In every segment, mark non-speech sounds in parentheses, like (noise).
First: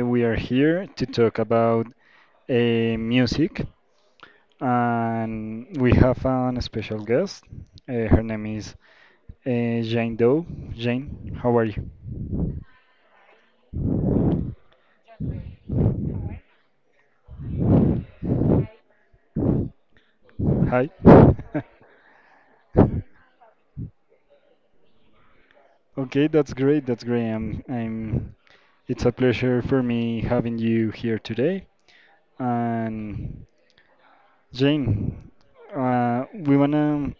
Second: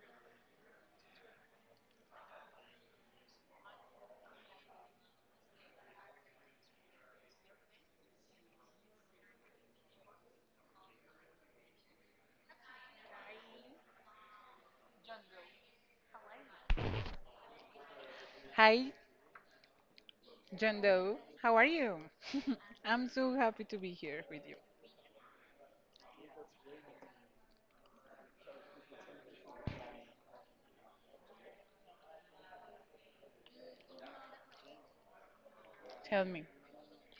we are here to talk about music, and we have an special guest. Her name is Jane Doe. Jane, how are you? Hi, John Hi. Doe. How are you? (laughs) (laughs) I'm so happy to be here with you. Okay, that's great. That's great. I'm, I'm. It's a pleasure for me having you here today. And Jane, Tell me. we wanna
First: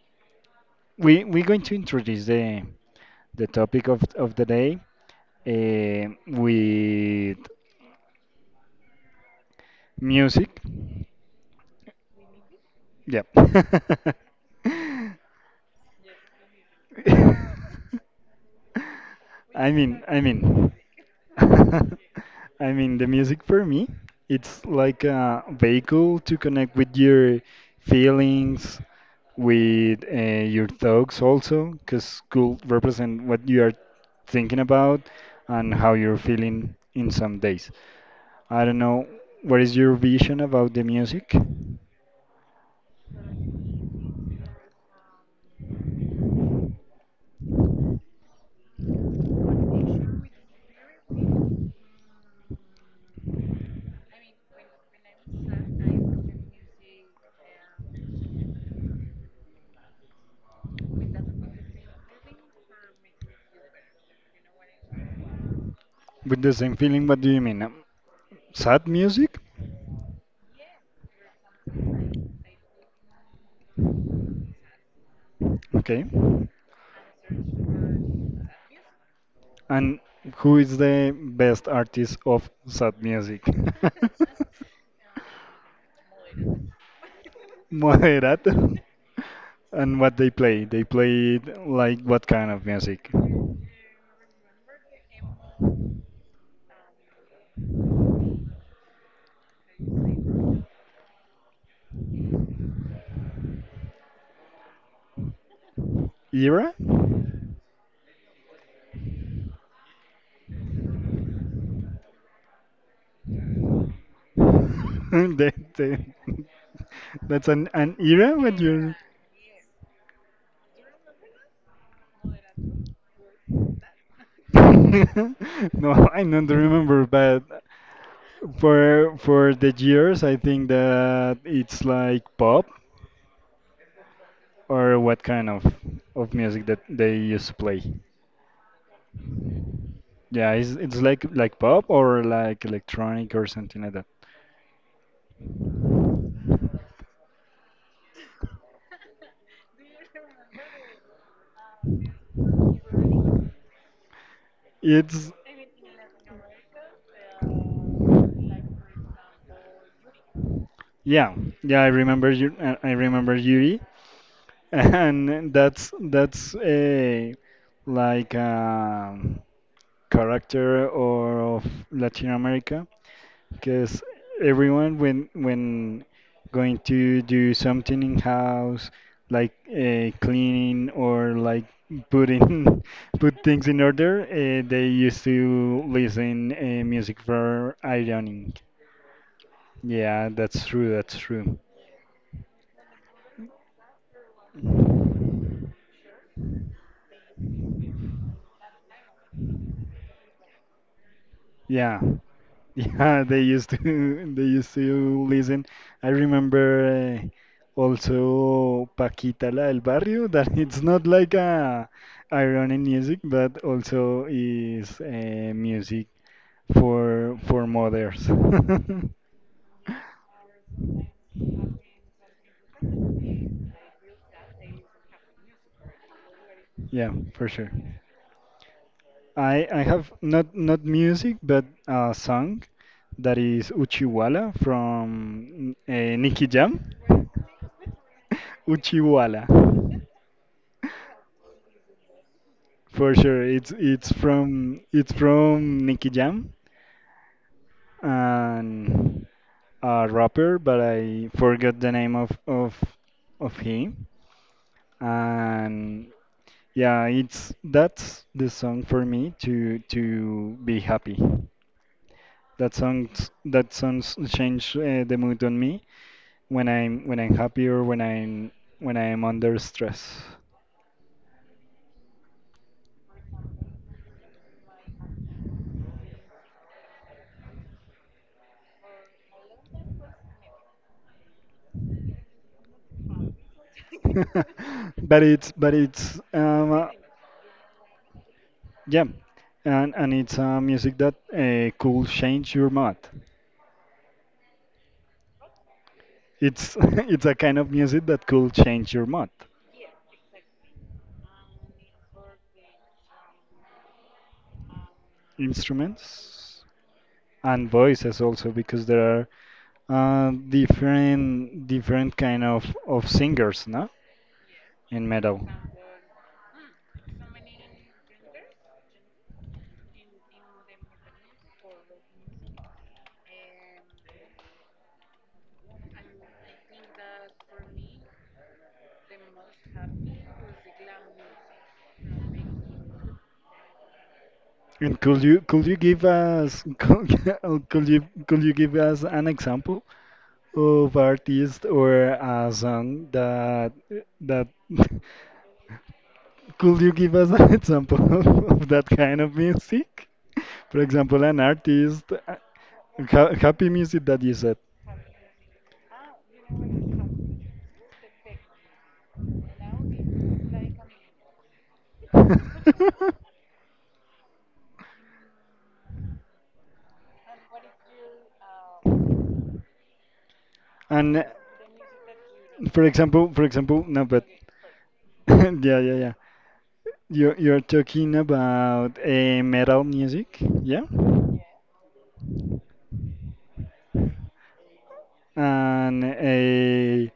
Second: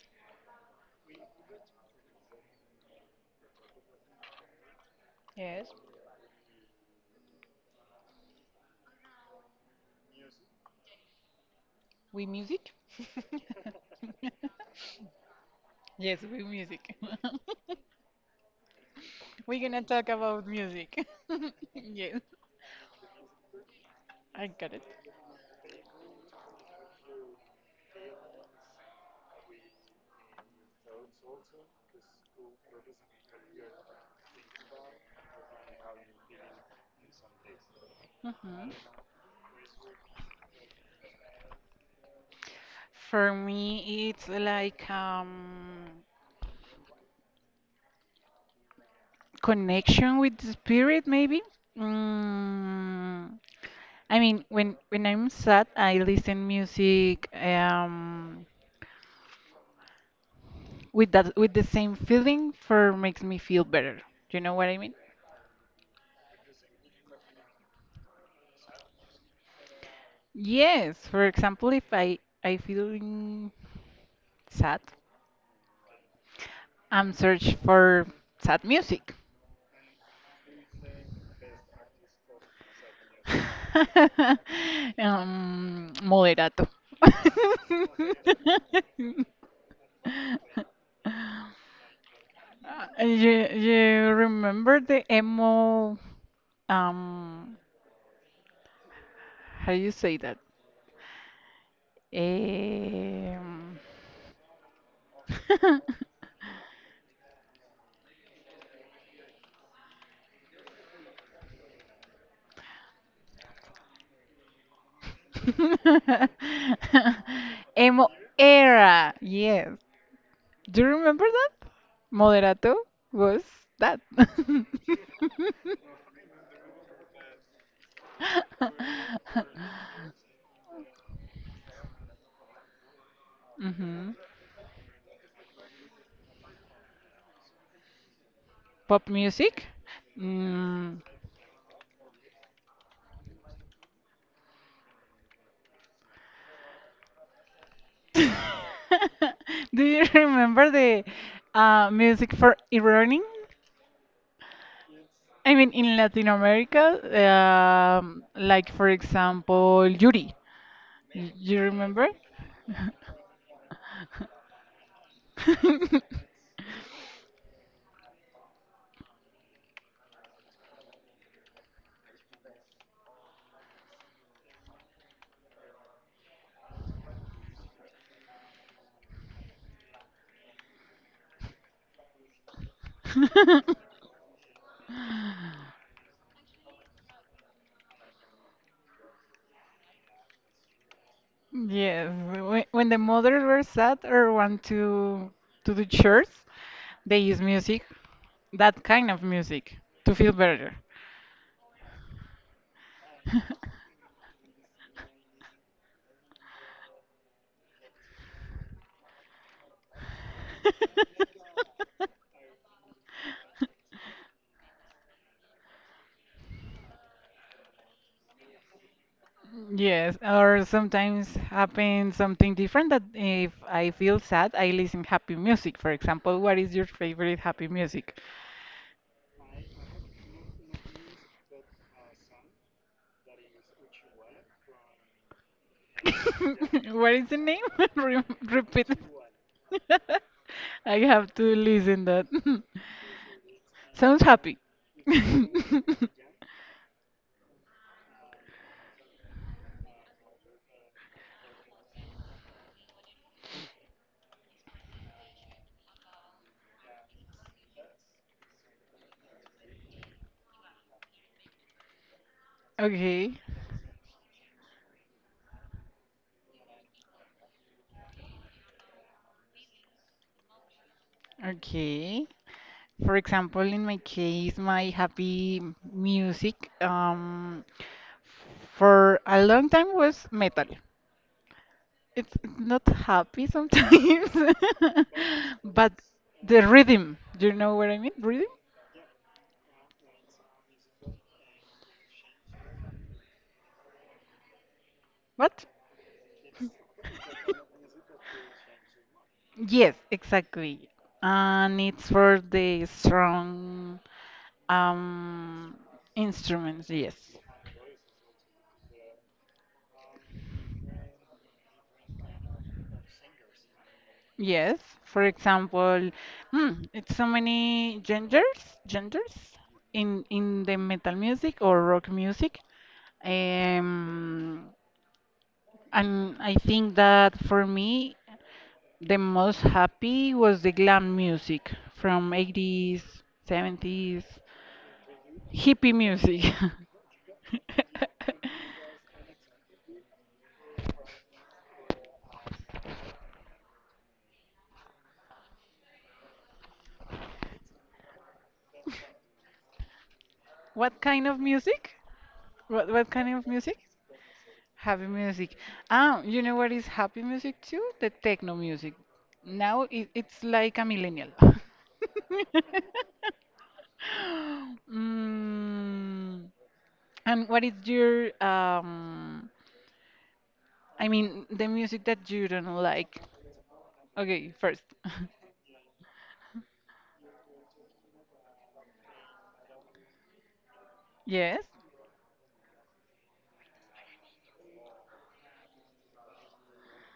we're going to introduce the topic of the day. Yes, With music. we music? Yeah. (laughs) (laughs) Yes, we music. (laughs) We're I gonna mean, talk I about mean, music. (laughs) (laughs) Yes, I mean, the music for me, I it's got it. like a vehicle to connect with your feelings, with your thoughts also, because could represent what you are thinking about and how you're feeling in some days. I Mhm. don't know. What is your vision about the music? For me, it's like connection with the spirit, maybe. Mm, I mean, when I'm sad, I listen music. With that with the same feeling for makes me feel better. Do you know what I mean? With the same feeling, what do you mean? Sad music? Yes, for example, if I feeling sad, Okay. I'm search for sad music. And who is the best artist of sad music? (laughs) Moderato. (laughs) Moderato. (laughs) And what they play? They play like what kind of music? You remember the emo? Um, how you say that? Eh, Um, (laughs) Era? (laughs) They- (laughs) they- (laughs) That's an Emo era when you're. era. Yes. Do you remember that? Moderato was that. (laughs) (laughs) No, I don't remember, but for the years, I think that it's like pop Mhm. or what kind of music that they used to play. Pop music. Yeah, it's Mm. like pop or like electronic or something like that. (laughs) Do you remember the music for e-learning? It's I mean, in Latin America, like for example, Yuri. Yeah, You yeah. I remember? remember you. I remember Yuri. And that's a like character or of Latin America because everyone when going to do something in house like cleaning or like putting (laughs) put things in (laughs) order they used to listen music for ironing yeah that's true Yes, when the mothers were sad or want to do chores, they use music, that kind of music, to feel better. yeah (laughs) Yeah, they used to (laughs) they used to listen. I remember also Paquita la del Barrio (laughs) that it's not like (laughs) a ironic music, but also is music for mothers. Yes, or sometimes happens something different that if I (laughs) feel sad, I listen happy music. For example, what is your Yeah, favorite for happy sure. music? I have not music but a song that is Uchiwala from Nicky Jam. (laughs) What is the name? (laughs) (laughs) Repeat. Uchiwala. (laughs) I have to listen that. (laughs) For sure, it's Sounds happy. from (laughs) Nicky Jam and a rapper, but I forgot the name of him. And yeah, it's that's the song for me to be happy. That songs Okay, that songs change the mood on me when I'm happy or when I'm under stress. okay. For example, in my case, my happy music for a long time was metal. It's not happy sometimes, (laughs) But (laughs) but it's the rhythm, do you know what I mean? Rhythm? yeah, and it's music that could change your mood. What? It's (laughs) it's a kind of music that could change your mood. Yes, exactly. And it's for the strong um Instruments instruments, yes. and voices also because there are different kind of singers, no, Yes, in for metal. example, it's so many genders, genders in the metal music or rock music. Um, and I think that for me, the most happy was the glam music from 80s, 70s, And could you hippie give music. us (laughs) could you give (laughs) us an example of artist or a song that that (laughs) could you give us an example (laughs) of that kind of music? For What example, kind of an music? artist, What ha kind of happy music? music that you said. Happy music. Ah, you know what is happy music too? The techno music. Now it's like a millennial. (laughs) (laughs) Mm, and what is your I And mean the music that you don't for like? example, for example, no, but Okay, first. (laughs) (laughs) yeah, yeah, yeah. You're talking about metal music, yeah, Yes. and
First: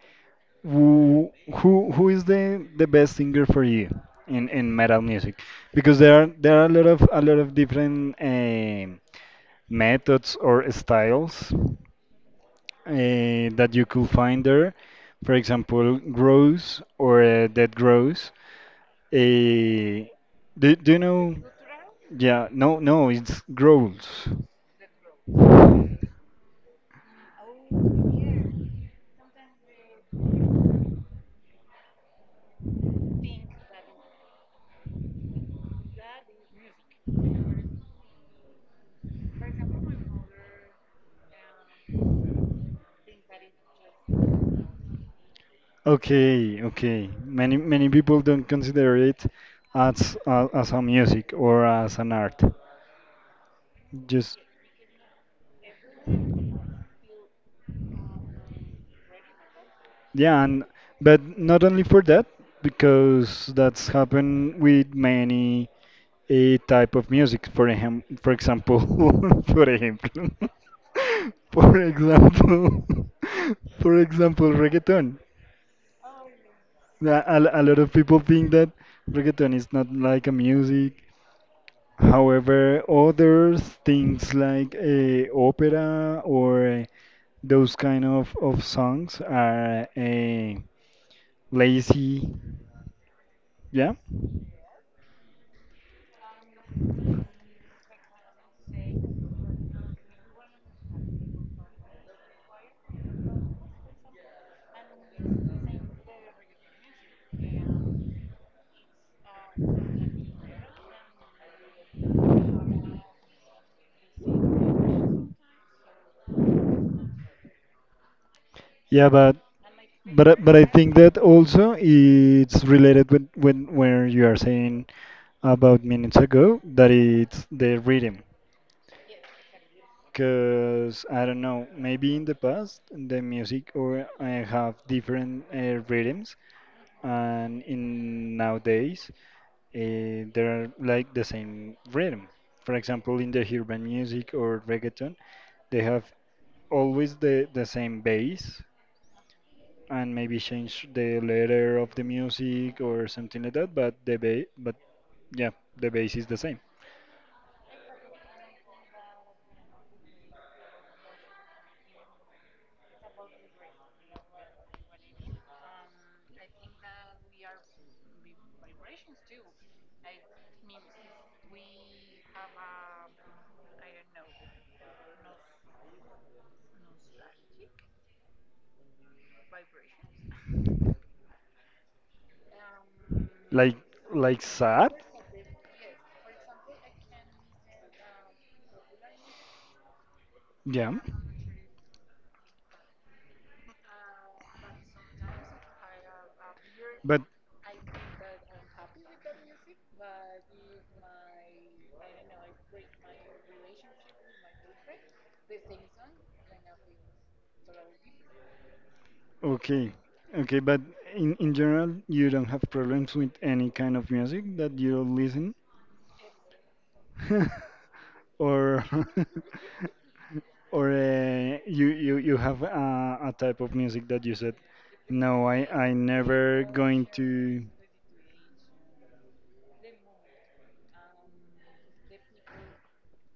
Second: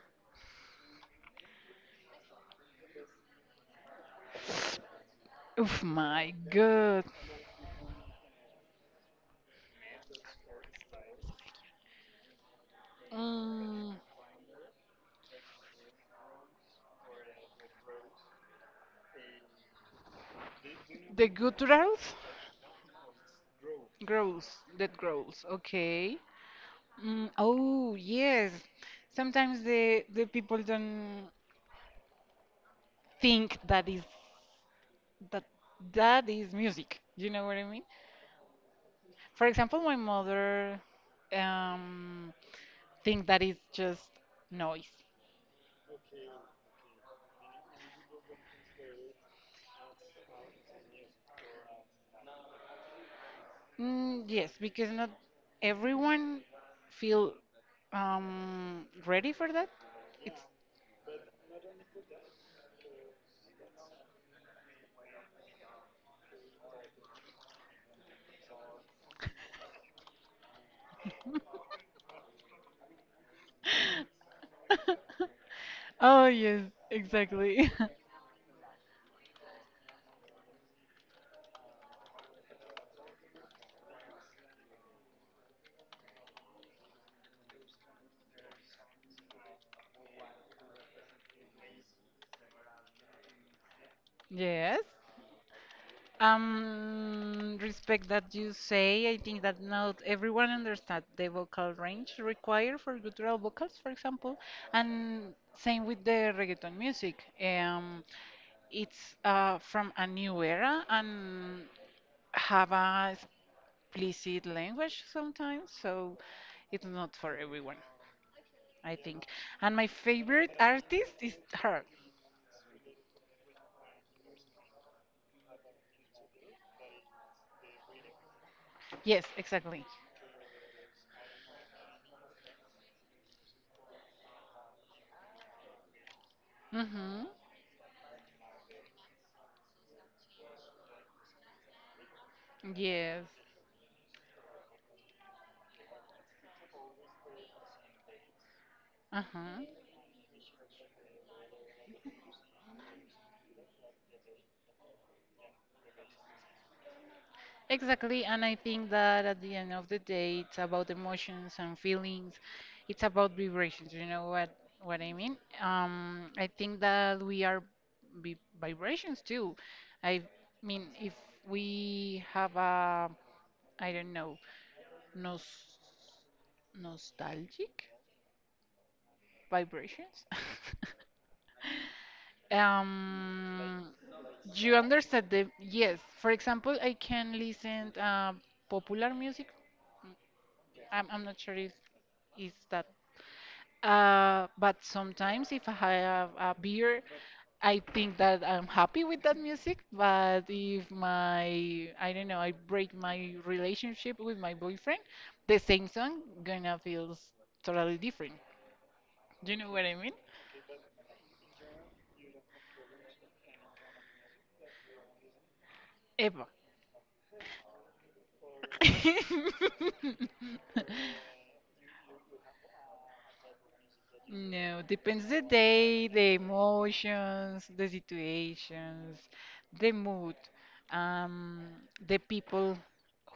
who is the best singer for you in metal music? Oof, Because there are my there are a lot of God. Different methods or styles that you Mm, could find there. For example, grows or dead grows. Uh, do you the know? gutturals? Yeah, no, it's grows. Growls, that growls. Okay. Mm, oh, yes. Sometimes the people don't think that is that that is music. You know what I mean? For example, my mother um, think that is just noise. Okay, okay. Many people don't consider it as a music or as an art. Mm, Just. yes, because not everyone feel ready for that. Yeah, and but not only for that, because that's happened with many a type of music. For him, for example, (laughs) for ejemplo, (laughs) for example, (laughs) for example, reggaeton. (laughs) Oh yes, A exactly. lot of people think that reggaeton is not like a music. However, others things like opera or those kind of songs are lazy. Yeah, (laughs) Yes. Respect that you say. I think that not everyone understands the vocal range required for guttural vocals, for example, and same with the reggaeton music. It's from a new era and have a explicit language sometimes, so it's not for everyone, I yeah, think. but And my favorite but I think artist that is also her. it's related with when where you are saying about minutes ago that it's the rhythm. Yes, exactly. Because I don't know, maybe in the past the music or I have different rhythms Mm-hmm. and in nowadays they're like the same rhythm. For example, Yes. in the urban music or reggaeton, they have always the same bass Uh-huh. and maybe change the letter of the music or something like that, but but yeah, the bass is the same. Exactly, and I think that at the end of the day, it's about emotions and feelings. It's about vibrations. You know what I mean? I think that we are vibrations too. I mean, if we have a, I don't know, nos nostalgic vibrations. (laughs) Like um, you sad? understand the yes. For example, I can listen popular music. Yeah. I'm not sure if is that. But sometimes if I have a beer, But I think that I'm happy with that music. But if my, I don't know, I break my relationship with my boyfriend, the same song gonna feels totally different. Do you know what okay, I mean? okay, but in general, you don't have problems with any kind of music that you listen, Eva. (laughs) or (laughs) or (laughs) you have a type of music that you said, No, depends the no, I day, the never going to. emotions, the situations, the mood, um, the people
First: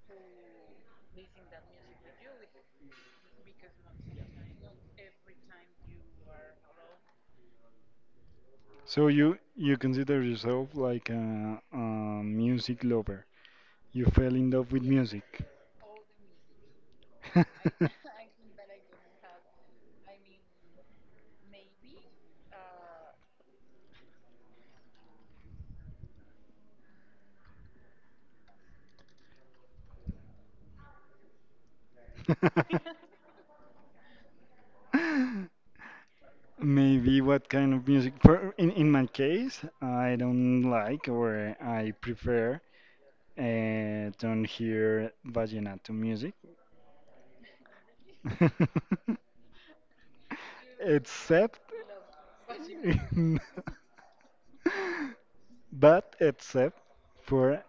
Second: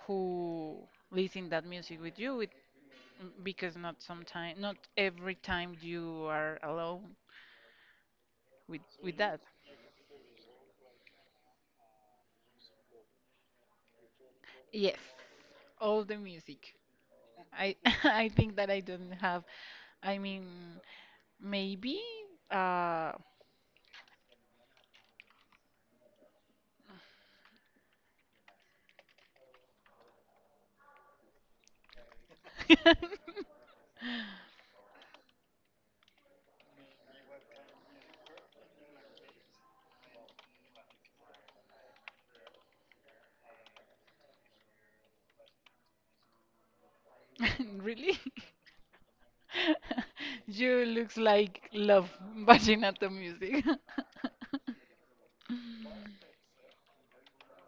who listen that music with you. Because not sometime, not every time you are alone with So with you that. you consider yourself like a music lover. You fell in love with Yes, music. all the music. I (laughs) (laughs) I think that I don't have. I mean, maybe. Uh, (laughs) Maybe what kind of music? For in my case, I don't like or I prefer don't hear vallenato music, really? (laughs) (laughs) You looks except like love vallenato (laughs) music. (laughs) but except for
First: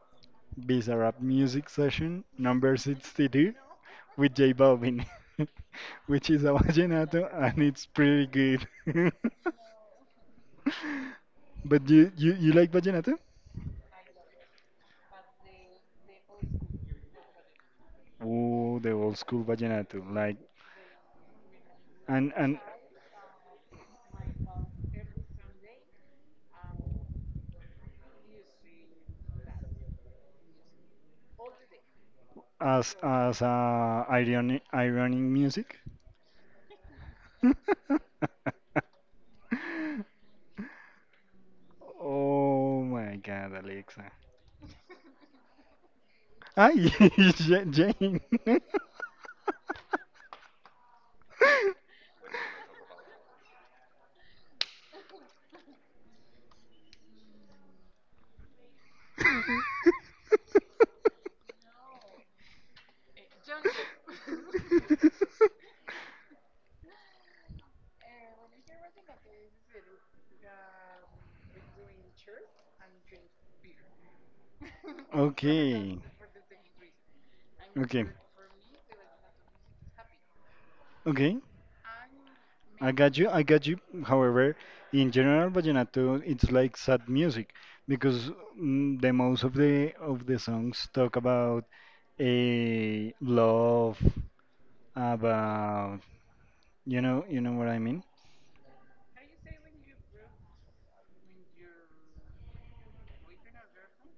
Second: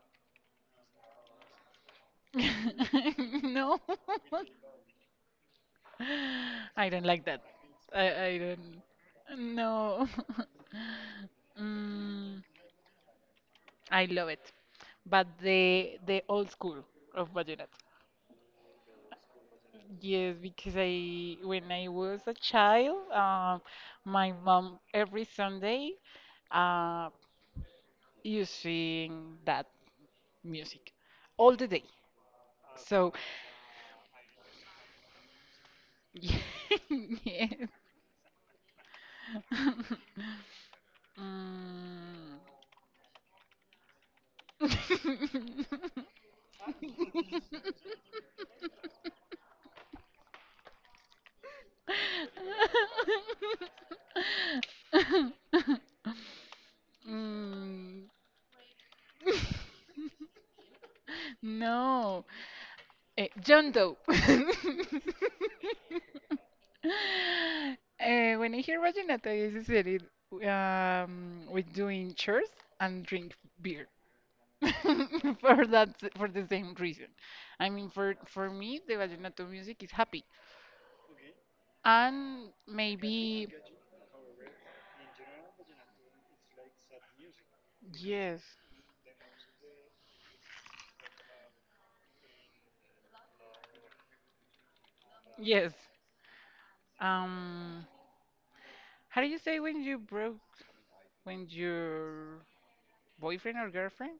Bizarrap Music Session number 62 No, with J Balvin, (laughs) which is a (laughs) I don't vallenato like that. and it's pretty I good. don't. (laughs) No. (laughs) But you, you Mm, you like vallenato? I love it. But the old school of vallenato. Oh, the old school vallenato, Yes, like because I when I was a and child, my mom every Sunday uh, using that music all the day. So as ironic music. yeah. (laughs) Yeah. (laughs) (laughs) Mm. Oh my God, Alexa. (laughs) Ay, (laughs) Jane. (laughs) Mm. (laughs) No. John Doe. (laughs) When I hear Rajonata, I associate it with doing chores and drink beer. (laughs) For that Okay. For the same reason. I mean, Okay. For me, the vallenato music is happy, Okay. and I maybe got you. However, in general, vallenato it's like sad music because yes, the most of the songs talk about a love, yes. about you know what I Um, mean? how do you say when you broke when your boyfriend or girlfriend?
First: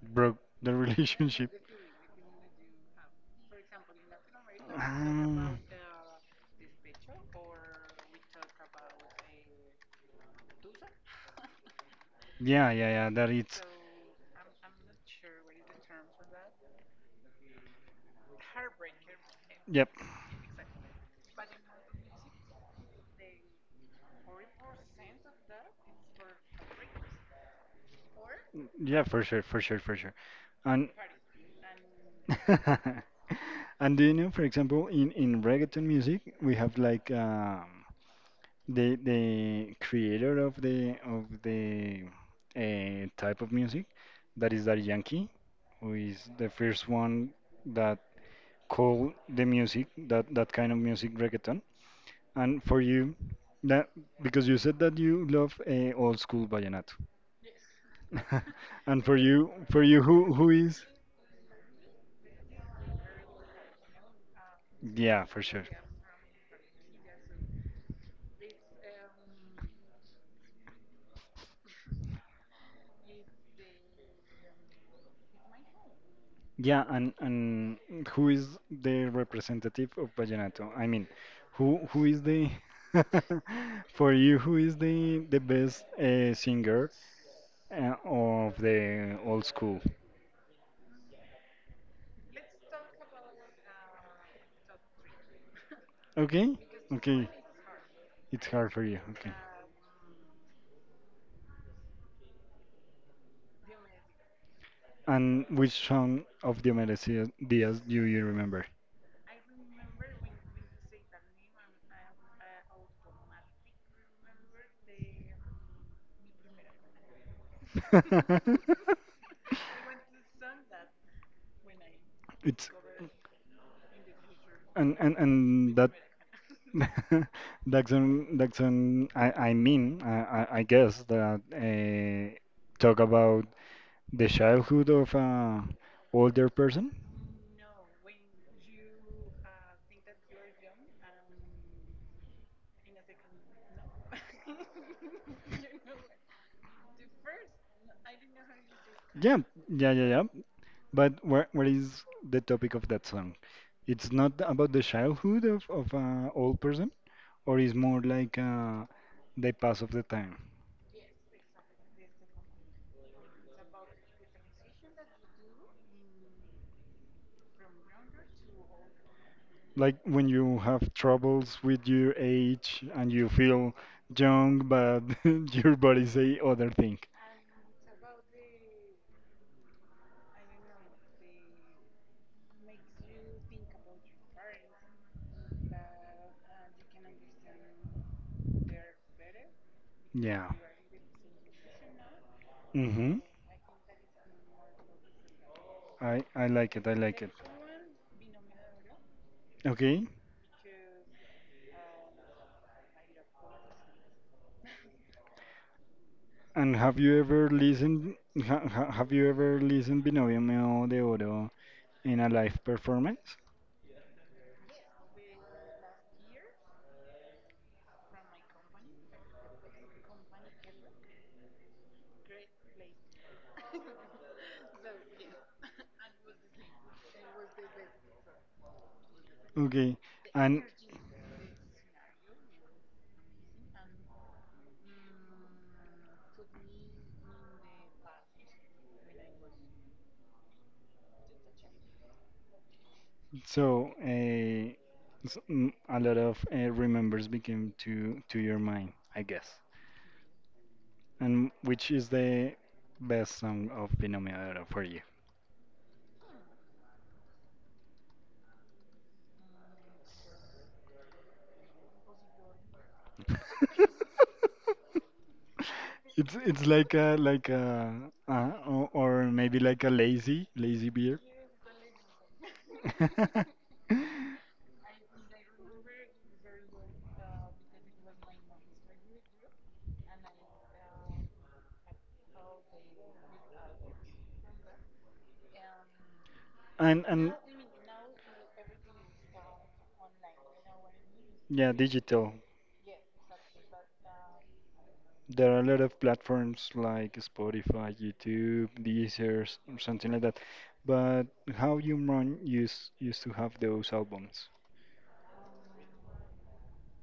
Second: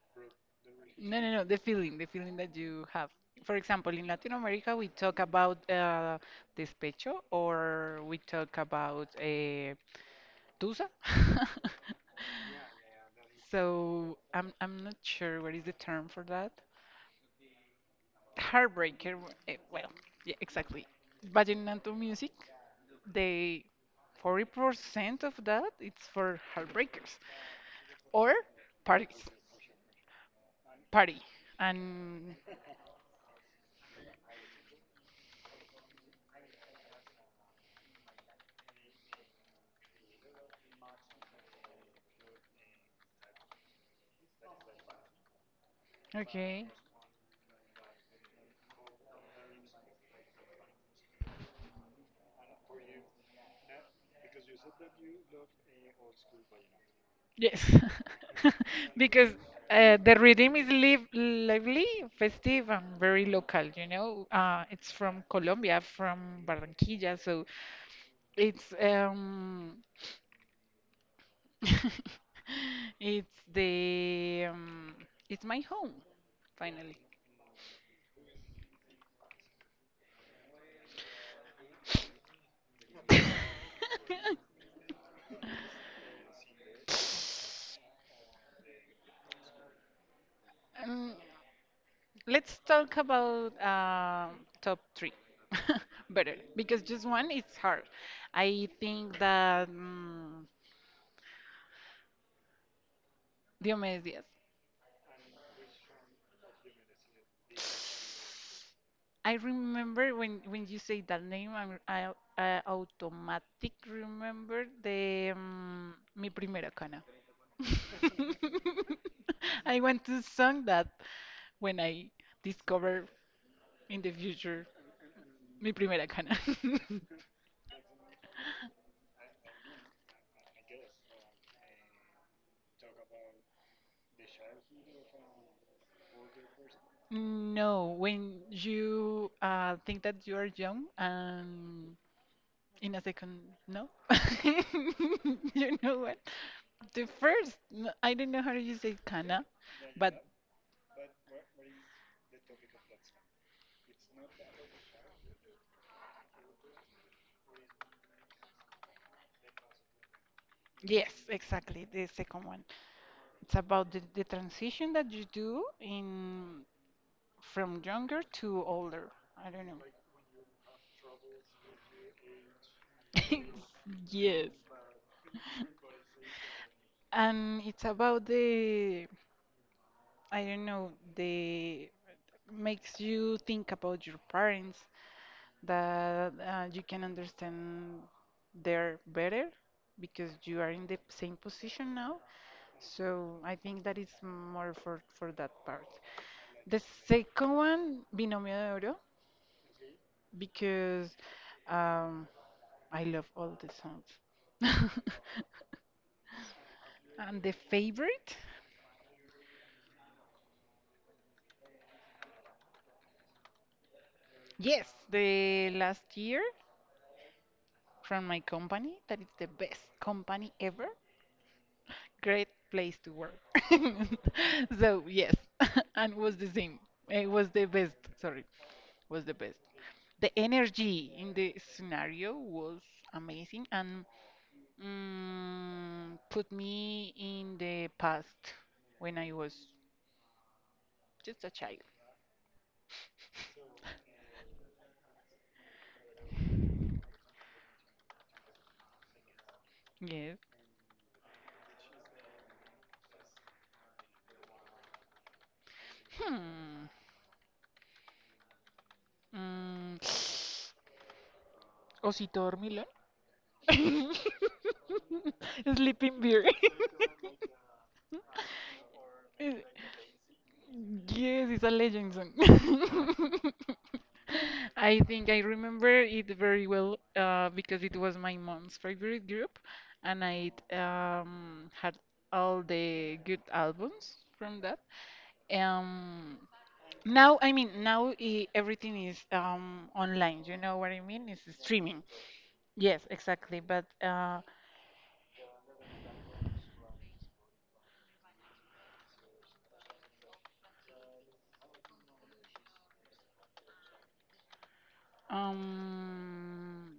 Broke the (laughs) No, no, no. relationship. The feeling that you have. For example, in Latin America, we talk Ah, about despecho, or we talk about Tusa? (laughs) Yeah. That it's So I'm not sure what is the term for that. Heartbreaker. Yep, Well, yeah, exactly. Vallenato music. They 40% of that it's for heartbreakers or parties. For sure. And Party. And (laughs) and do you know, for example, in reggaeton music, we have like the creator of the type of music that is Daddy Yankee, who is the okay. first one that called the music that kind of music reggaeton. And for you, that because you said that you love old school vallenato. Yes. (laughs) (laughs) And Because for you, the who rhythm is is? Lively, festive, and very local, you know. It's Yeah, from for sure. Colombia, from Barranquilla, so it's (laughs) it's the it's my home Yeah, finally. And who is the representative of vallenato? I mean, who is the (laughs) (laughs) for you? Who is the best singer of the old school? Um, let's talk about top three (laughs) better Okay, because just okay, one it's hard. it's I hard for you. think Okay, that Diomedes. and which song of the Mercedes Diaz do you remember? I remember when you say that name, I automatic remember the Mi Primera Cana. (laughs) (laughs) I want to sing that when I it's discover in the future and Mi that Primera Cana. (laughs) (laughs) that's an I mean I guess that talk about the childhood of a older person. No, when you think that you are young and in a second, no. (laughs) (laughs) You know what? The first, I don't know how you say Yeah, kana, yeah. but But what is the topic of that song? It's not about the childhood of an old person, or is more like the pass of the time. yes, exactly, the second one. It's about the transition that you do in from younger to older. I don't know. Like when you have troubles with your age and you feel (laughs) Yes. young, but (laughs) your body say other thing. And it's about the, I don't know, the makes you think about your parents, that you can understand there better because Yeah. You you are in the are same position now. mm-hmm. So I think that is more for that part. I like The it. I like it. second one, Binomio de Oro, Okay. because um, I love all the songs. (laughs) And have you And ever the listened? favorite? Have you ever listened Binomio Meo de Oro in a live performance? Yes, the last year from my company, that is the best company ever. Great place to work. (laughs) So yes, (laughs) and was the same. It was the best. Sorry, was the best. Okay. The And energy in the scenario was amazing and put me in the past when I was just a child. so, a lot of remembers became to your mind, I guess. Yes. And which is the best song of Binomio de Oro for you? Hmm. Mm. (sniffs) Osito Dormilón. (laughs) (laughs) Sleeping It's Beauty. Like a or maybe (laughs) like a (laughs) lazy beer. (laughs) Yes, it's a legend song. (laughs) I think I remember it very well because it was my mom's favorite group, and I had all the good albums from that. Um, And now, I mean, now I everything is online. You know what I mean? It's yeah, streaming. digital. Yes, exactly. But There are a lot of platforms like Spotify, YouTube, Deezer, or something like that. But how you run used to have those albums. um,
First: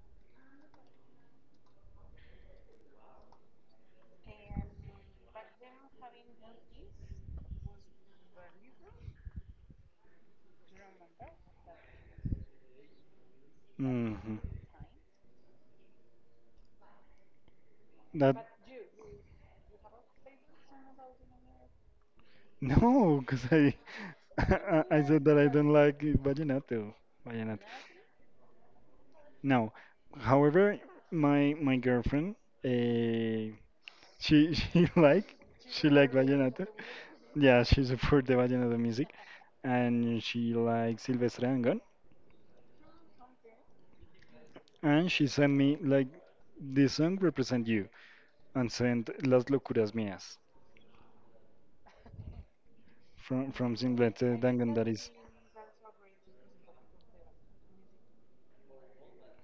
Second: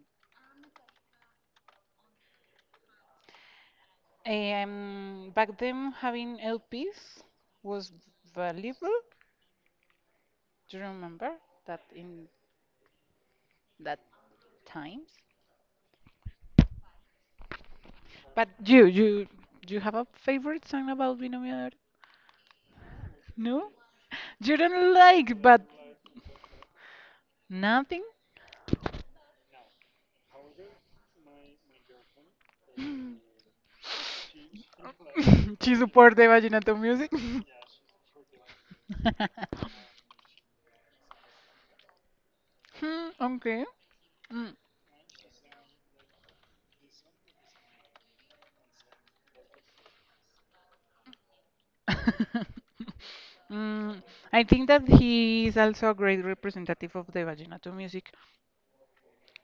back then, having LPs was valuable. Do you remember that in that Hmm. times? That But you, do you have a favorite song about Binomio de Oro? (laughs) no, because No? I You (laughs) don't I said that like, I but don't like vallenato. Vallenato. nothing? No. However, my girlfriend, (laughs) (laughs) uh, she (laughs) She she like support the vallenato. Vallenato music? (laughs) Yeah, she supports the vallenato music, and she likes Silvestre Dangond. Hmm, okay. Mm. And she sent me like this song represent you, and sent Las locuras mías (laughs) from Mm, Silvestre I think Dangond. that That is he is also a great representative of the Vallenato music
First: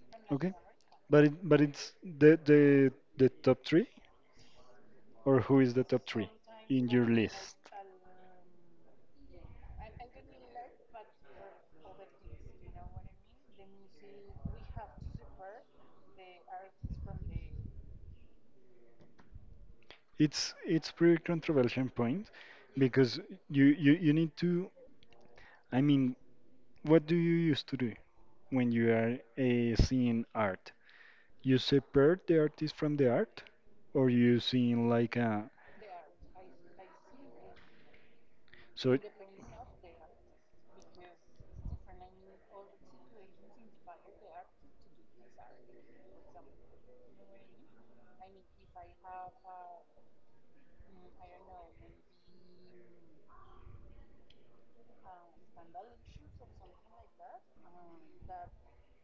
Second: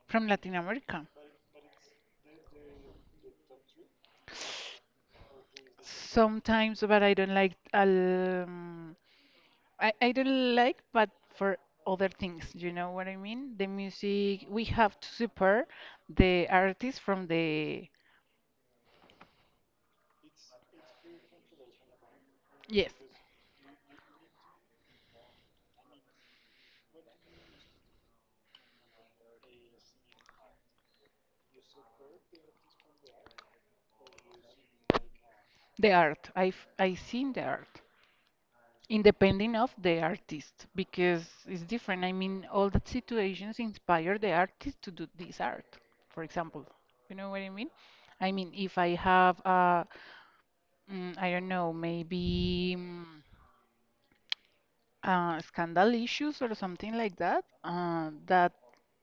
from okay, Latin America. but it's the the top three or who is the top three Sometimes, in but your I don't like. list? I don't like, but for other things, you know what I mean? The music, we have to support the artist from the It's pretty controversial point Yes. because you need to. I mean, what do you used to do when you are seeing art? You separate the artist from the art, or you seeing like a The art. I seen the art, so independent of the artist, because it's different. I mean, all that situations inspire the artist to do this art, for example. You know what I mean? I mean, if I have a, I don't know, maybe. Scandal issues or something like that that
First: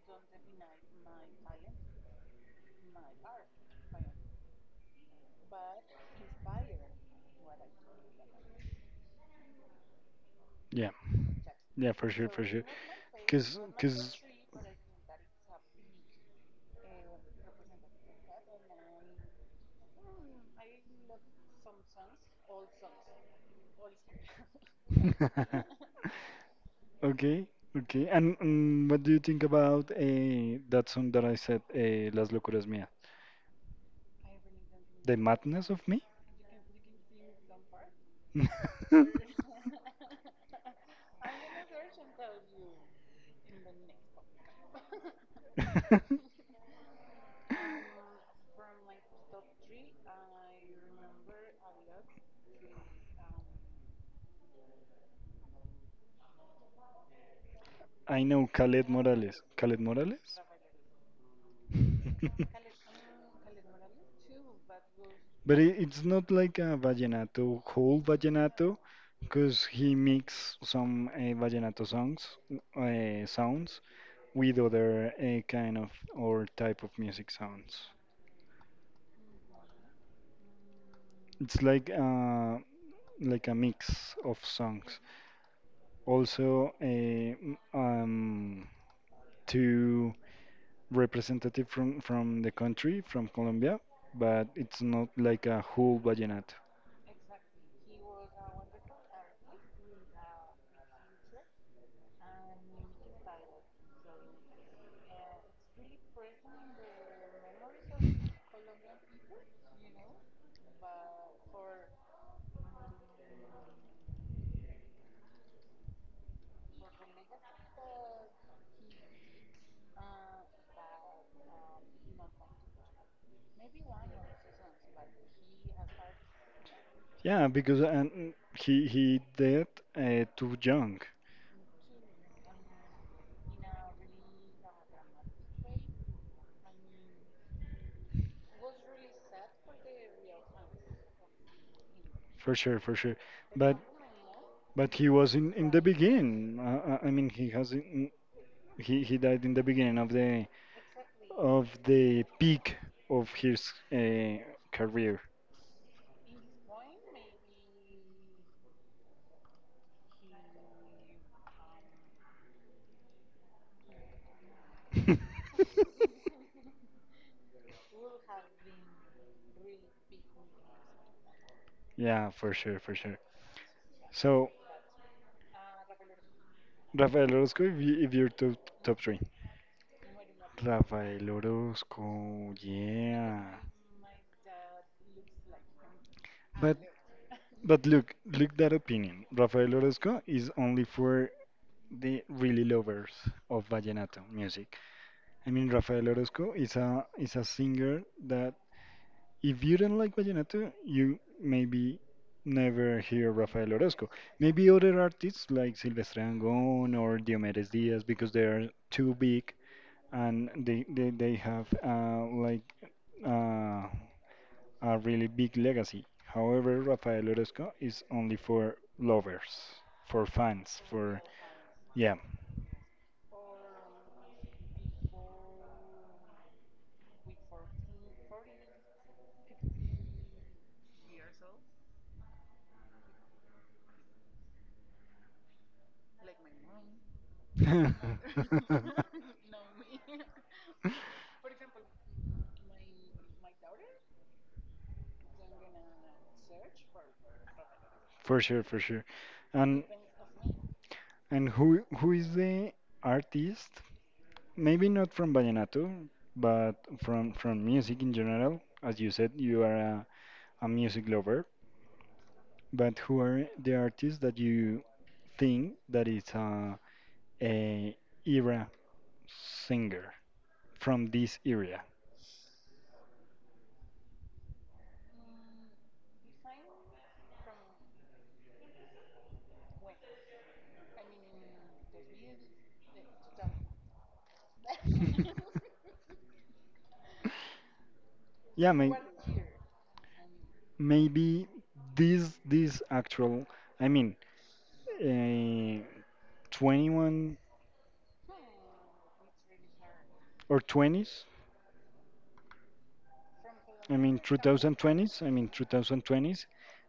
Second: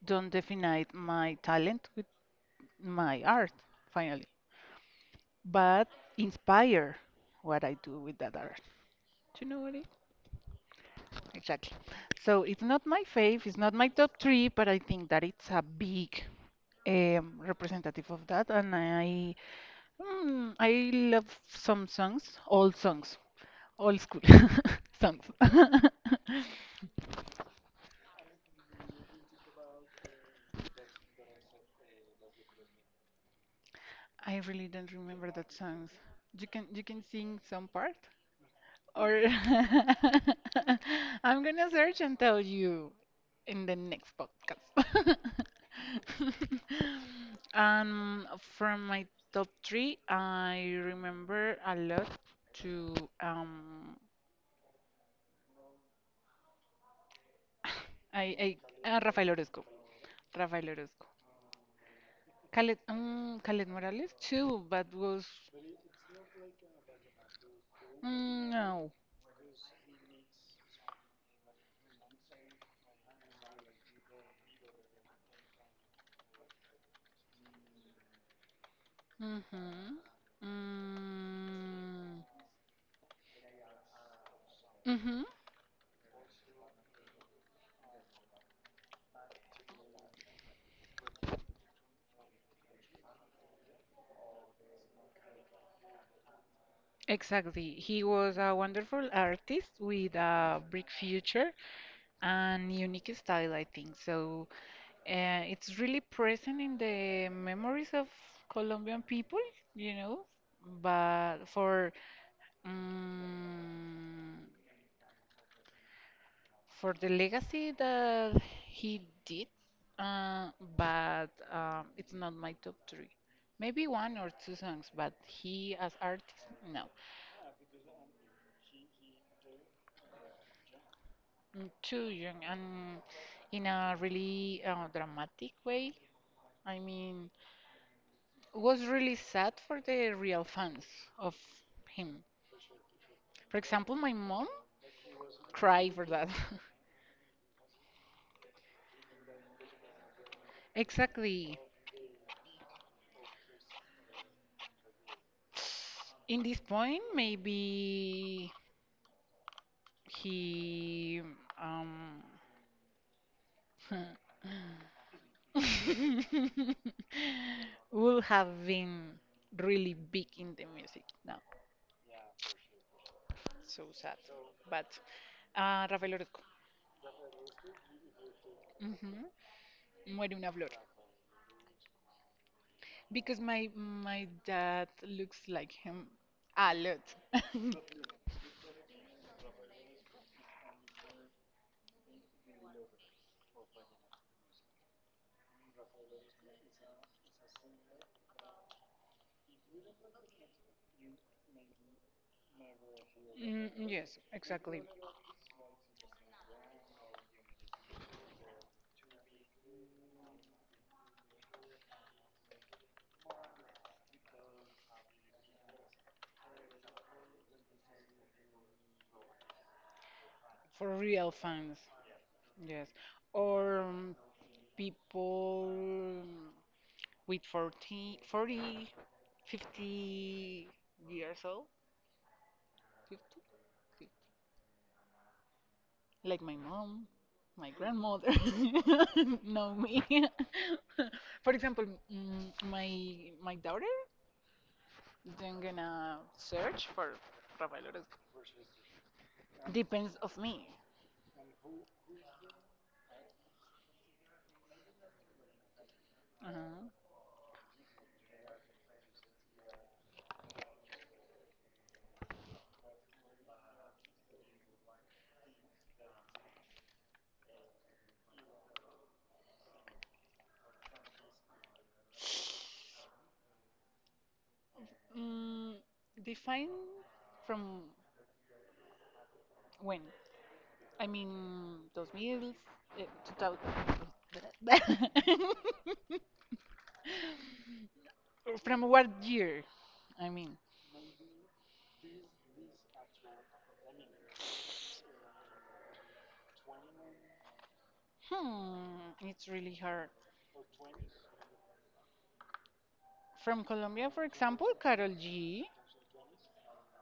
don't define my talent with my art finally but inspire what I do with that art do you know what I yeah exactly yeah for sure so it's not my fave it's because not my top three but I think that it's a big representative of that and I I love some songs all songs old school (laughs) songs (laughs) (laughs) Okay, okay. And what do you think about that song that I said, Las locuras mía? I really don't The remember that madness of songs. me? You can sing some part (laughs) or (laughs) I'm gonna search and tell you in the next podcast. (laughs) Um, from my top three, I remember a lot to um, I I, know I Khaled Rafael Morales. Orozco, Khaled Morales? Rafael Orozco, Khaled, Khaled Morales (laughs) too, but was But it's not like a whole vallenato, no. because he mix some vallenato songs, sounds with other kind of or type of music sounds. Mm-hmm. It's Mm, like a mix of songs. hmm. Also, two representative from the country, from Colombia, but it's not like a whole vallenato. Exactly. He was a wonderful artist with a big future and unique style, I think. So it's really present in the memories of Colombian people, you know, but um, for the legacy that he did, uh, but it's not my top three. Maybe one or two songs, but he as artist, no. Yeah, because and he did too young, Mm, too young and in a really dramatic way. I mean, was really sad for the real fans of him. For sure. For But example, my mom he was in the cried for that. beginning. (laughs) I mean, he died in the beginning of the Exactly. Peak of his career. In this point, maybe he um (laughs) (laughs) will have been really big in the music now. Yeah, for sure. So sad, So but Rafael Orozco. Rafael Orozco, if, you, if you're top Hmm. three. Muere una flor. Rafael Orozco, Because my yeah. my dad looks like him a But lot. (laughs) Look, that opinion. Rafael Orozco is only for the really lovers of vallenato music. I mean, Rafael Orozco is a singer that if you don't like vallenato, you maybe never hear Mm, Rafael yes, Orozco. exactly. Maybe other artists like Silvestre Angón or Diomedes Díaz because they are too big and they have like uh, a really big legacy. However, Rafael Orozco is only for lovers, for fans, For real for fans, yeah. yes. Or people with 40, 40, 50 years old, 50, fifty. Like my mom, my grandmother (laughs) (laughs) know me. (laughs) For example, my daughter then gonna search for Rafael Orozco. For sure, for sure. And Depends of me. who is the artist? Maybe not from vallenato, Uh-huh. but from music in general. As you said, you are a music lover. But who are the artists that you think that is a era singer from this area? Mm, Define from when? I mean, 2000, 2000. (laughs) (laughs) From Yeah, what year? I mean, maybe this actual. I mean, uh, 21 it's really hard. or 20s, From Colombia, I for mean example, Carol 2020s. I mean G. 2020s.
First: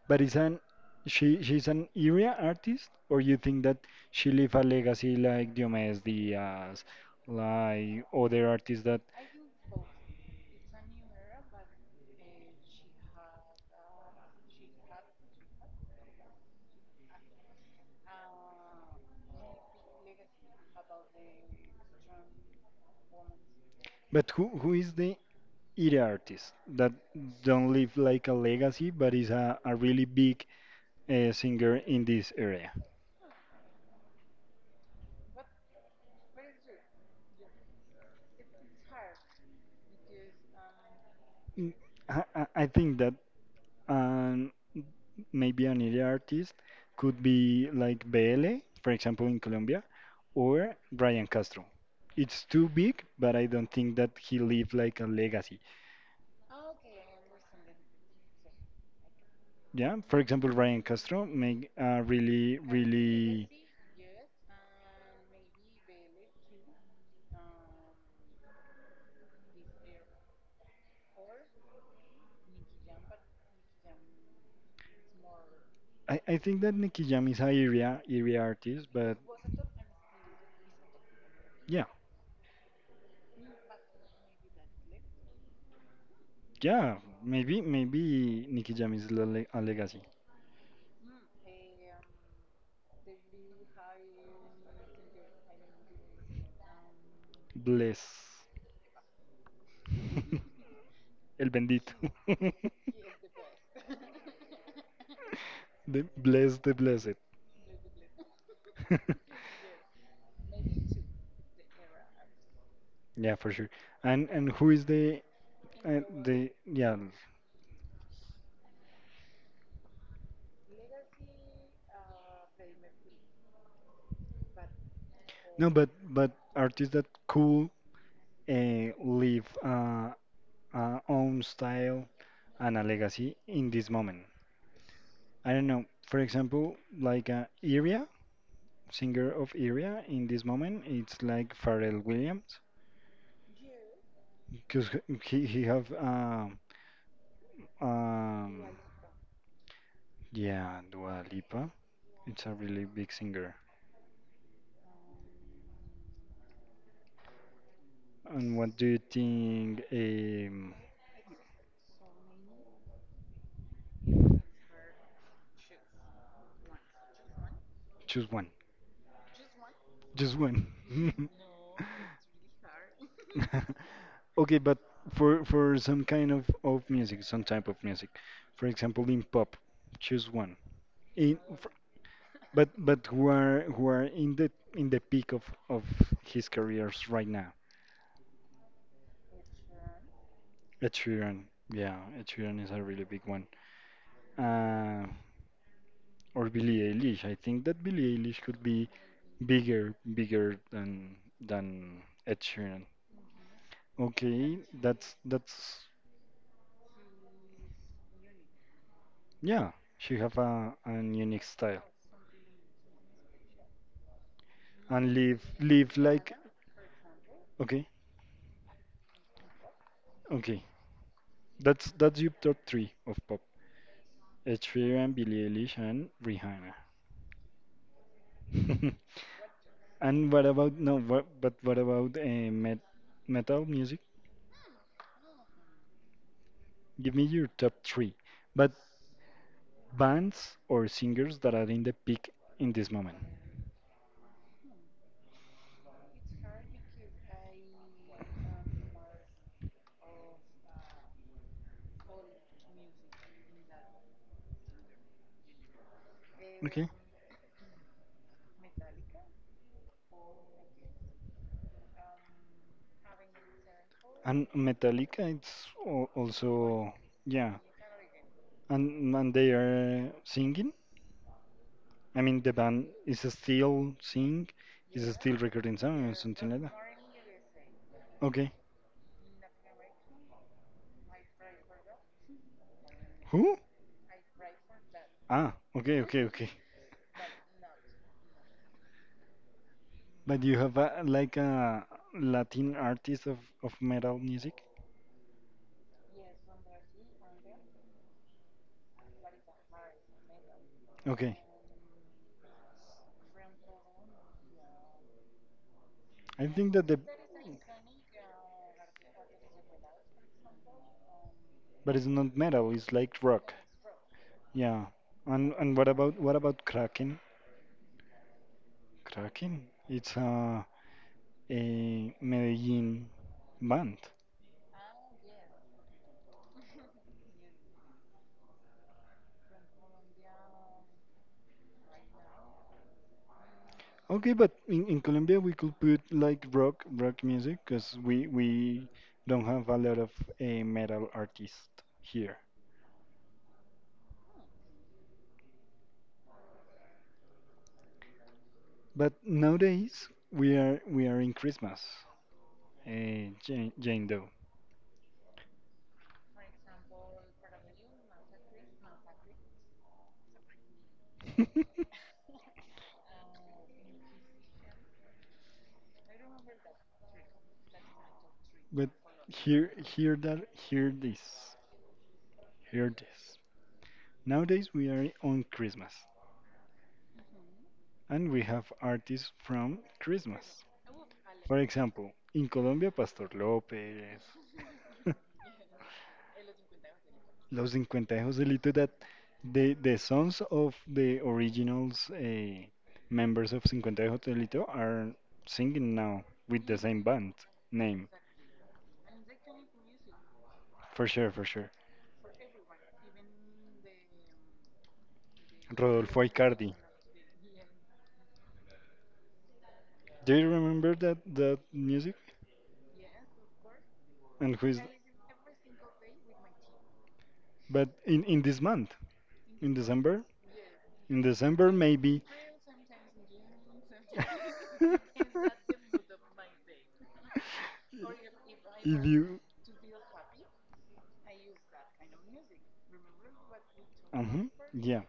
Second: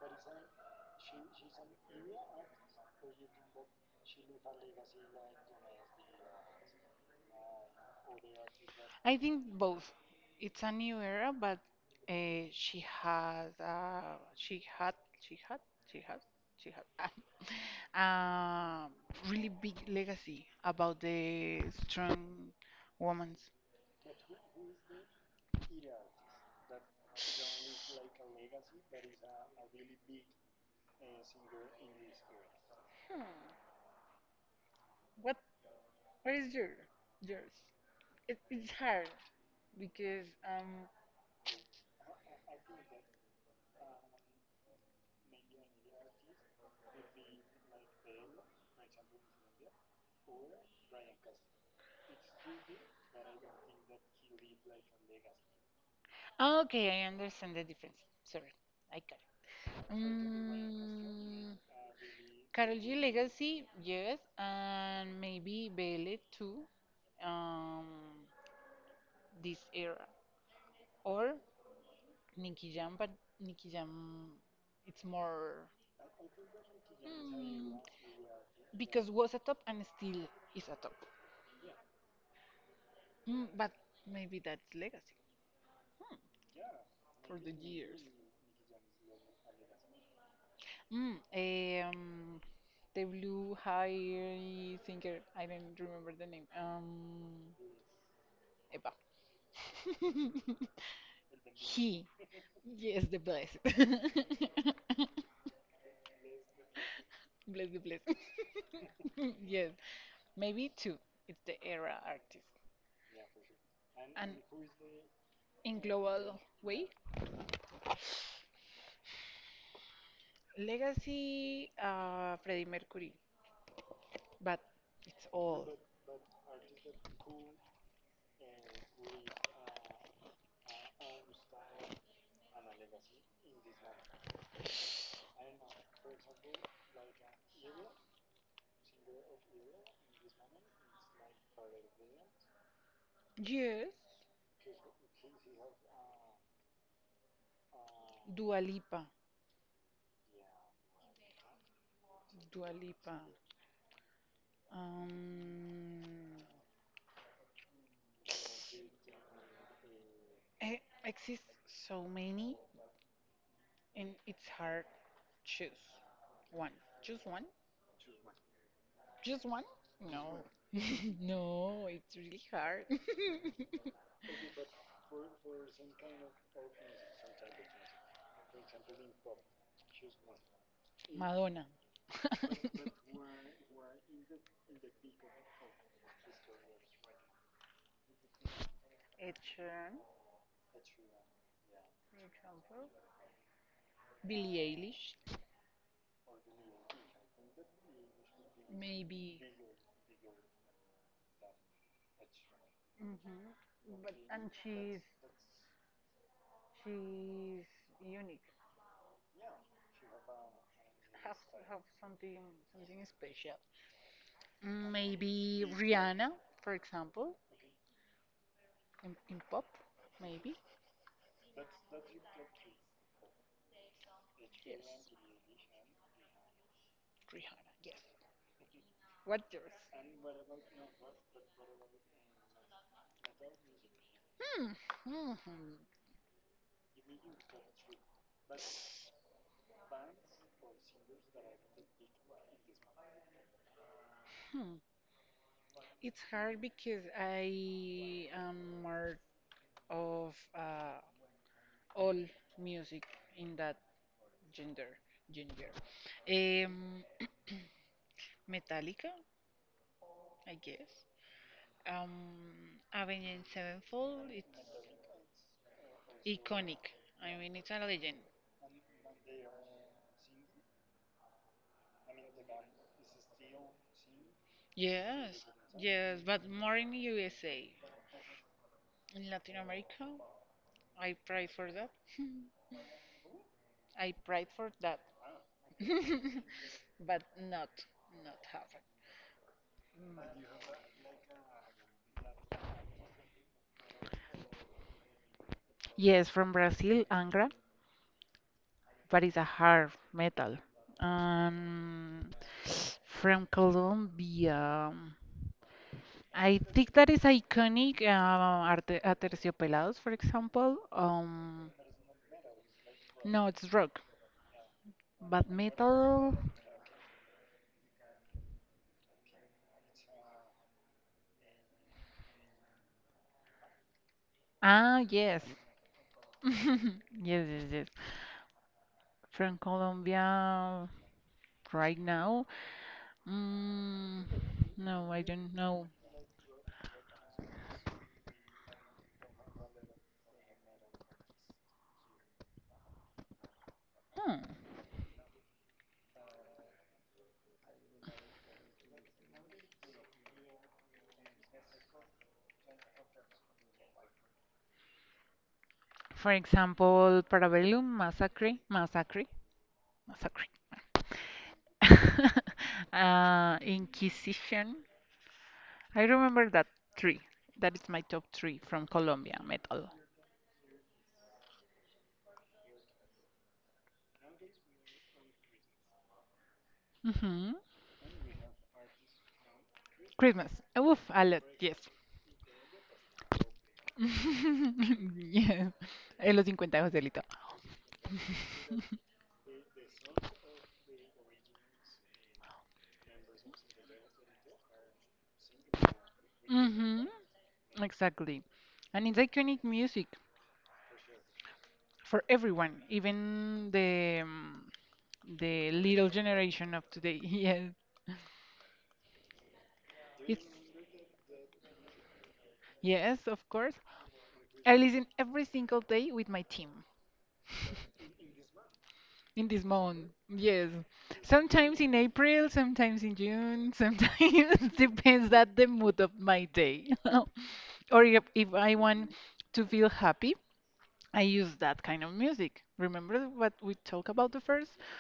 But is an she's an area artist, or you think that she leave a legacy like Diomedes Diaz, like other artists that? I think both. It's a new era, but she has, she had, she had, she has, she had, a really big legacy about the strong women's. But who is the area artist that don't leave like a legacy, but is a really big singer in this area? Hmm. What what is yours? It's hard because Mm, I think that and maybe an area artist could be like BL, for example, in Colombia, or Brian Castro. It's too big, but I don't think that he leave like a legacy. okay, I understand the difference. Sorry, I got Yeah, it. for example, Brian Castro make a really, Karol G really. legacy, yes, and maybe Belle too, um, this era. Or Nicky Jam, but Nicky Jam, it's more. I think that Nicky Jam is a Mm, area artist, because but was a top and still is a top. yeah, But maybe that's legacy yeah, for the maybe years. maybe Nicky Jam is a legacy. Mm, um, the blue hairy singer. I don't remember the name. Bless. Eva. (laughs) El bendito. he. Yes, (laughs) the blessed. (laughs) bless The blessed, the blessed. the blessed. (laughs) Yes, maybe (laughs) two. It's the era artist. Yeah, for sure. And And who is the in uh, global the yeah? way, legacy Freddie Mercury, but it's No, all. But artists that could leave own style and a legacy in this moment. I don't know. For example, like Iria singer of area in this moment it's like Pharrell Williams Yes. because he have um Dua Lipa. yeah, Dua Lipa. It's a Dua really big Lipa. singer. Um, And what do you think? Eh, Exist so many, and it's hard choose one. Choose one. Choose one. Just one. Just No, one. (laughs) (laughs) no, it's really hard. (laughs) Okay, but for some kind of music, some type of music, for example, in pop, choose one. (laughs) In Madonna. but but (laughs) who are who are in the peak of his careers right now. Ed Sheeran, Ed Sheeran, yeah, Ed for Sheeran is a example. really big one. Billie Uh, Eilish. or Billie Eilish. I think that Billie Eilish could be Maybe bigger than Ed Sheeran. hmm But and Okay, she's that's She's unique. yeah. She have a an unique Has to style have something something special. And live Maybe live like Rihanna, for example, okay, in pop, okay. maybe. That's your top three of pop. Ed Sheeran, Yes. Billie Eilish, and Rihanna. Rihanna. Yes. (laughs) What yours? And what about no? What, but what about metal music? Hmm. hmm, Hmm. Give me your top three, but bands or singers that are in the peak in this moment. Hmm. It's hard because I am more of all music in that gender. Gender. Um, Metallica, I guess. Um, Avenged Have. Sevenfold. And It's Metallica, it's iconic. also I yeah, mean, it's a legend. and they are singing. I mean, the band is still sing, is still Yes, recording some or yes, something but like that. more in USA. Okay. In Latin America, I pray for that. (laughs) Who? I pride for that. Ah, okay, okay, okay. (laughs) But not, not happen. But you have a, like a Latin artist of metal music? Yes, from Brazil, Angra, but it's a hard metal. Okay. Um, from Colombia, I I think that the think that is iconic. Aterciopelados, for example. But it's not metal, it's like rock. No, it's rock, Yeah. And but what metal. about Kraken? Kraken? It's a Medellin band. Ah, yes. (laughs) Yes, yes, yes. From Colombia right now? Mm, Okay, but in no, I Colombia we don't could know. put like rock rock music because we don't have a lot of metal artists here. Hmm. But nowadays we are in Christmas, Jane, Jane Doe. For example, Parabellum Massacre, Massacre, Massacre. (laughs) (laughs) Inquisition. I remember that three. That is my top three But from Colombia hear metal. hear that hear this hear this. Nowadays we are on Christmas hmm and we have artists from Christmas. Christmas. Uf, a lot, For yes. example, in Colombia, Pastor López. (laughs) (laughs) Yes. Eh, Los 50 de Joselito. Los Cincuentejos, the little that the songs of the originals members of Cincuentejos Delito are singing now with the same Mhm. band name. Exactly. And it's iconic music For sure, for sure. for everyone, even the little Rodolfo Icardi. generation of today. (laughs) Do you Yes. It's remember that music? yes, of course. And who is I listen every single day with my team but in this month, (laughs) in in this month. December, Yes. in December Sometimes in maybe. April, sometimes in June, sometimes (laughs) depends (laughs) that the mood of my day. (laughs) Or if I If want you, to feel happy, I use that kind of music. Remember what we talked uh about the first? yeah,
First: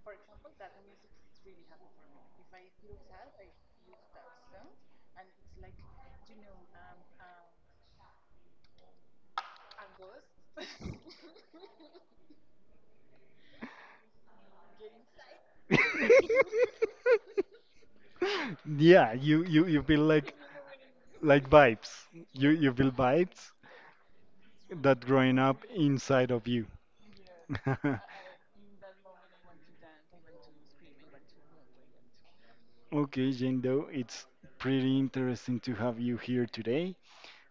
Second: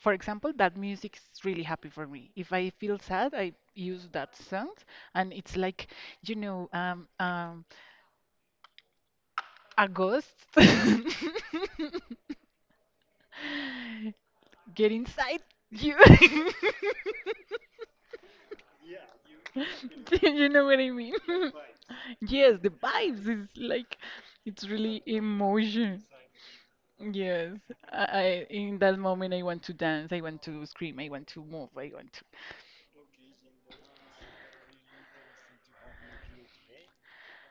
For example, that music is really happy for me. If I feel sad, I use that song, and it's like, you know, a ghost. (laughs) Get inside you. (laughs) (laughs) yeah, you feel Do you know what I mean? like (laughs) vibes. You Yes, the you feel vibes is vibes like, it's that really growing up emotion. inside of you. Yes, (laughs) I in that moment I want to dance, I want to scream, I want to move, I want to Okay, Jendo, it's pretty interesting to have you here today.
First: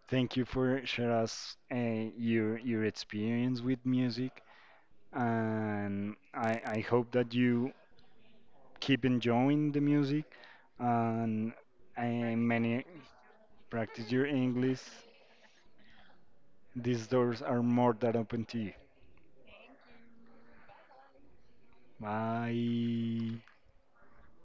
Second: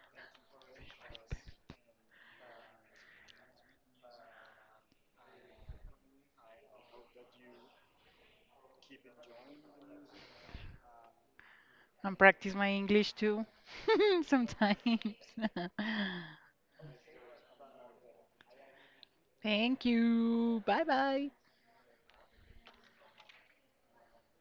Thank you for sharing us your experience with music, and I hope that you keep enjoying the music and uh, and practice my many English too practice your (laughs) English. sometimes. (laughs) These doors are more than open to you. Thank you. Bye bye. Bye.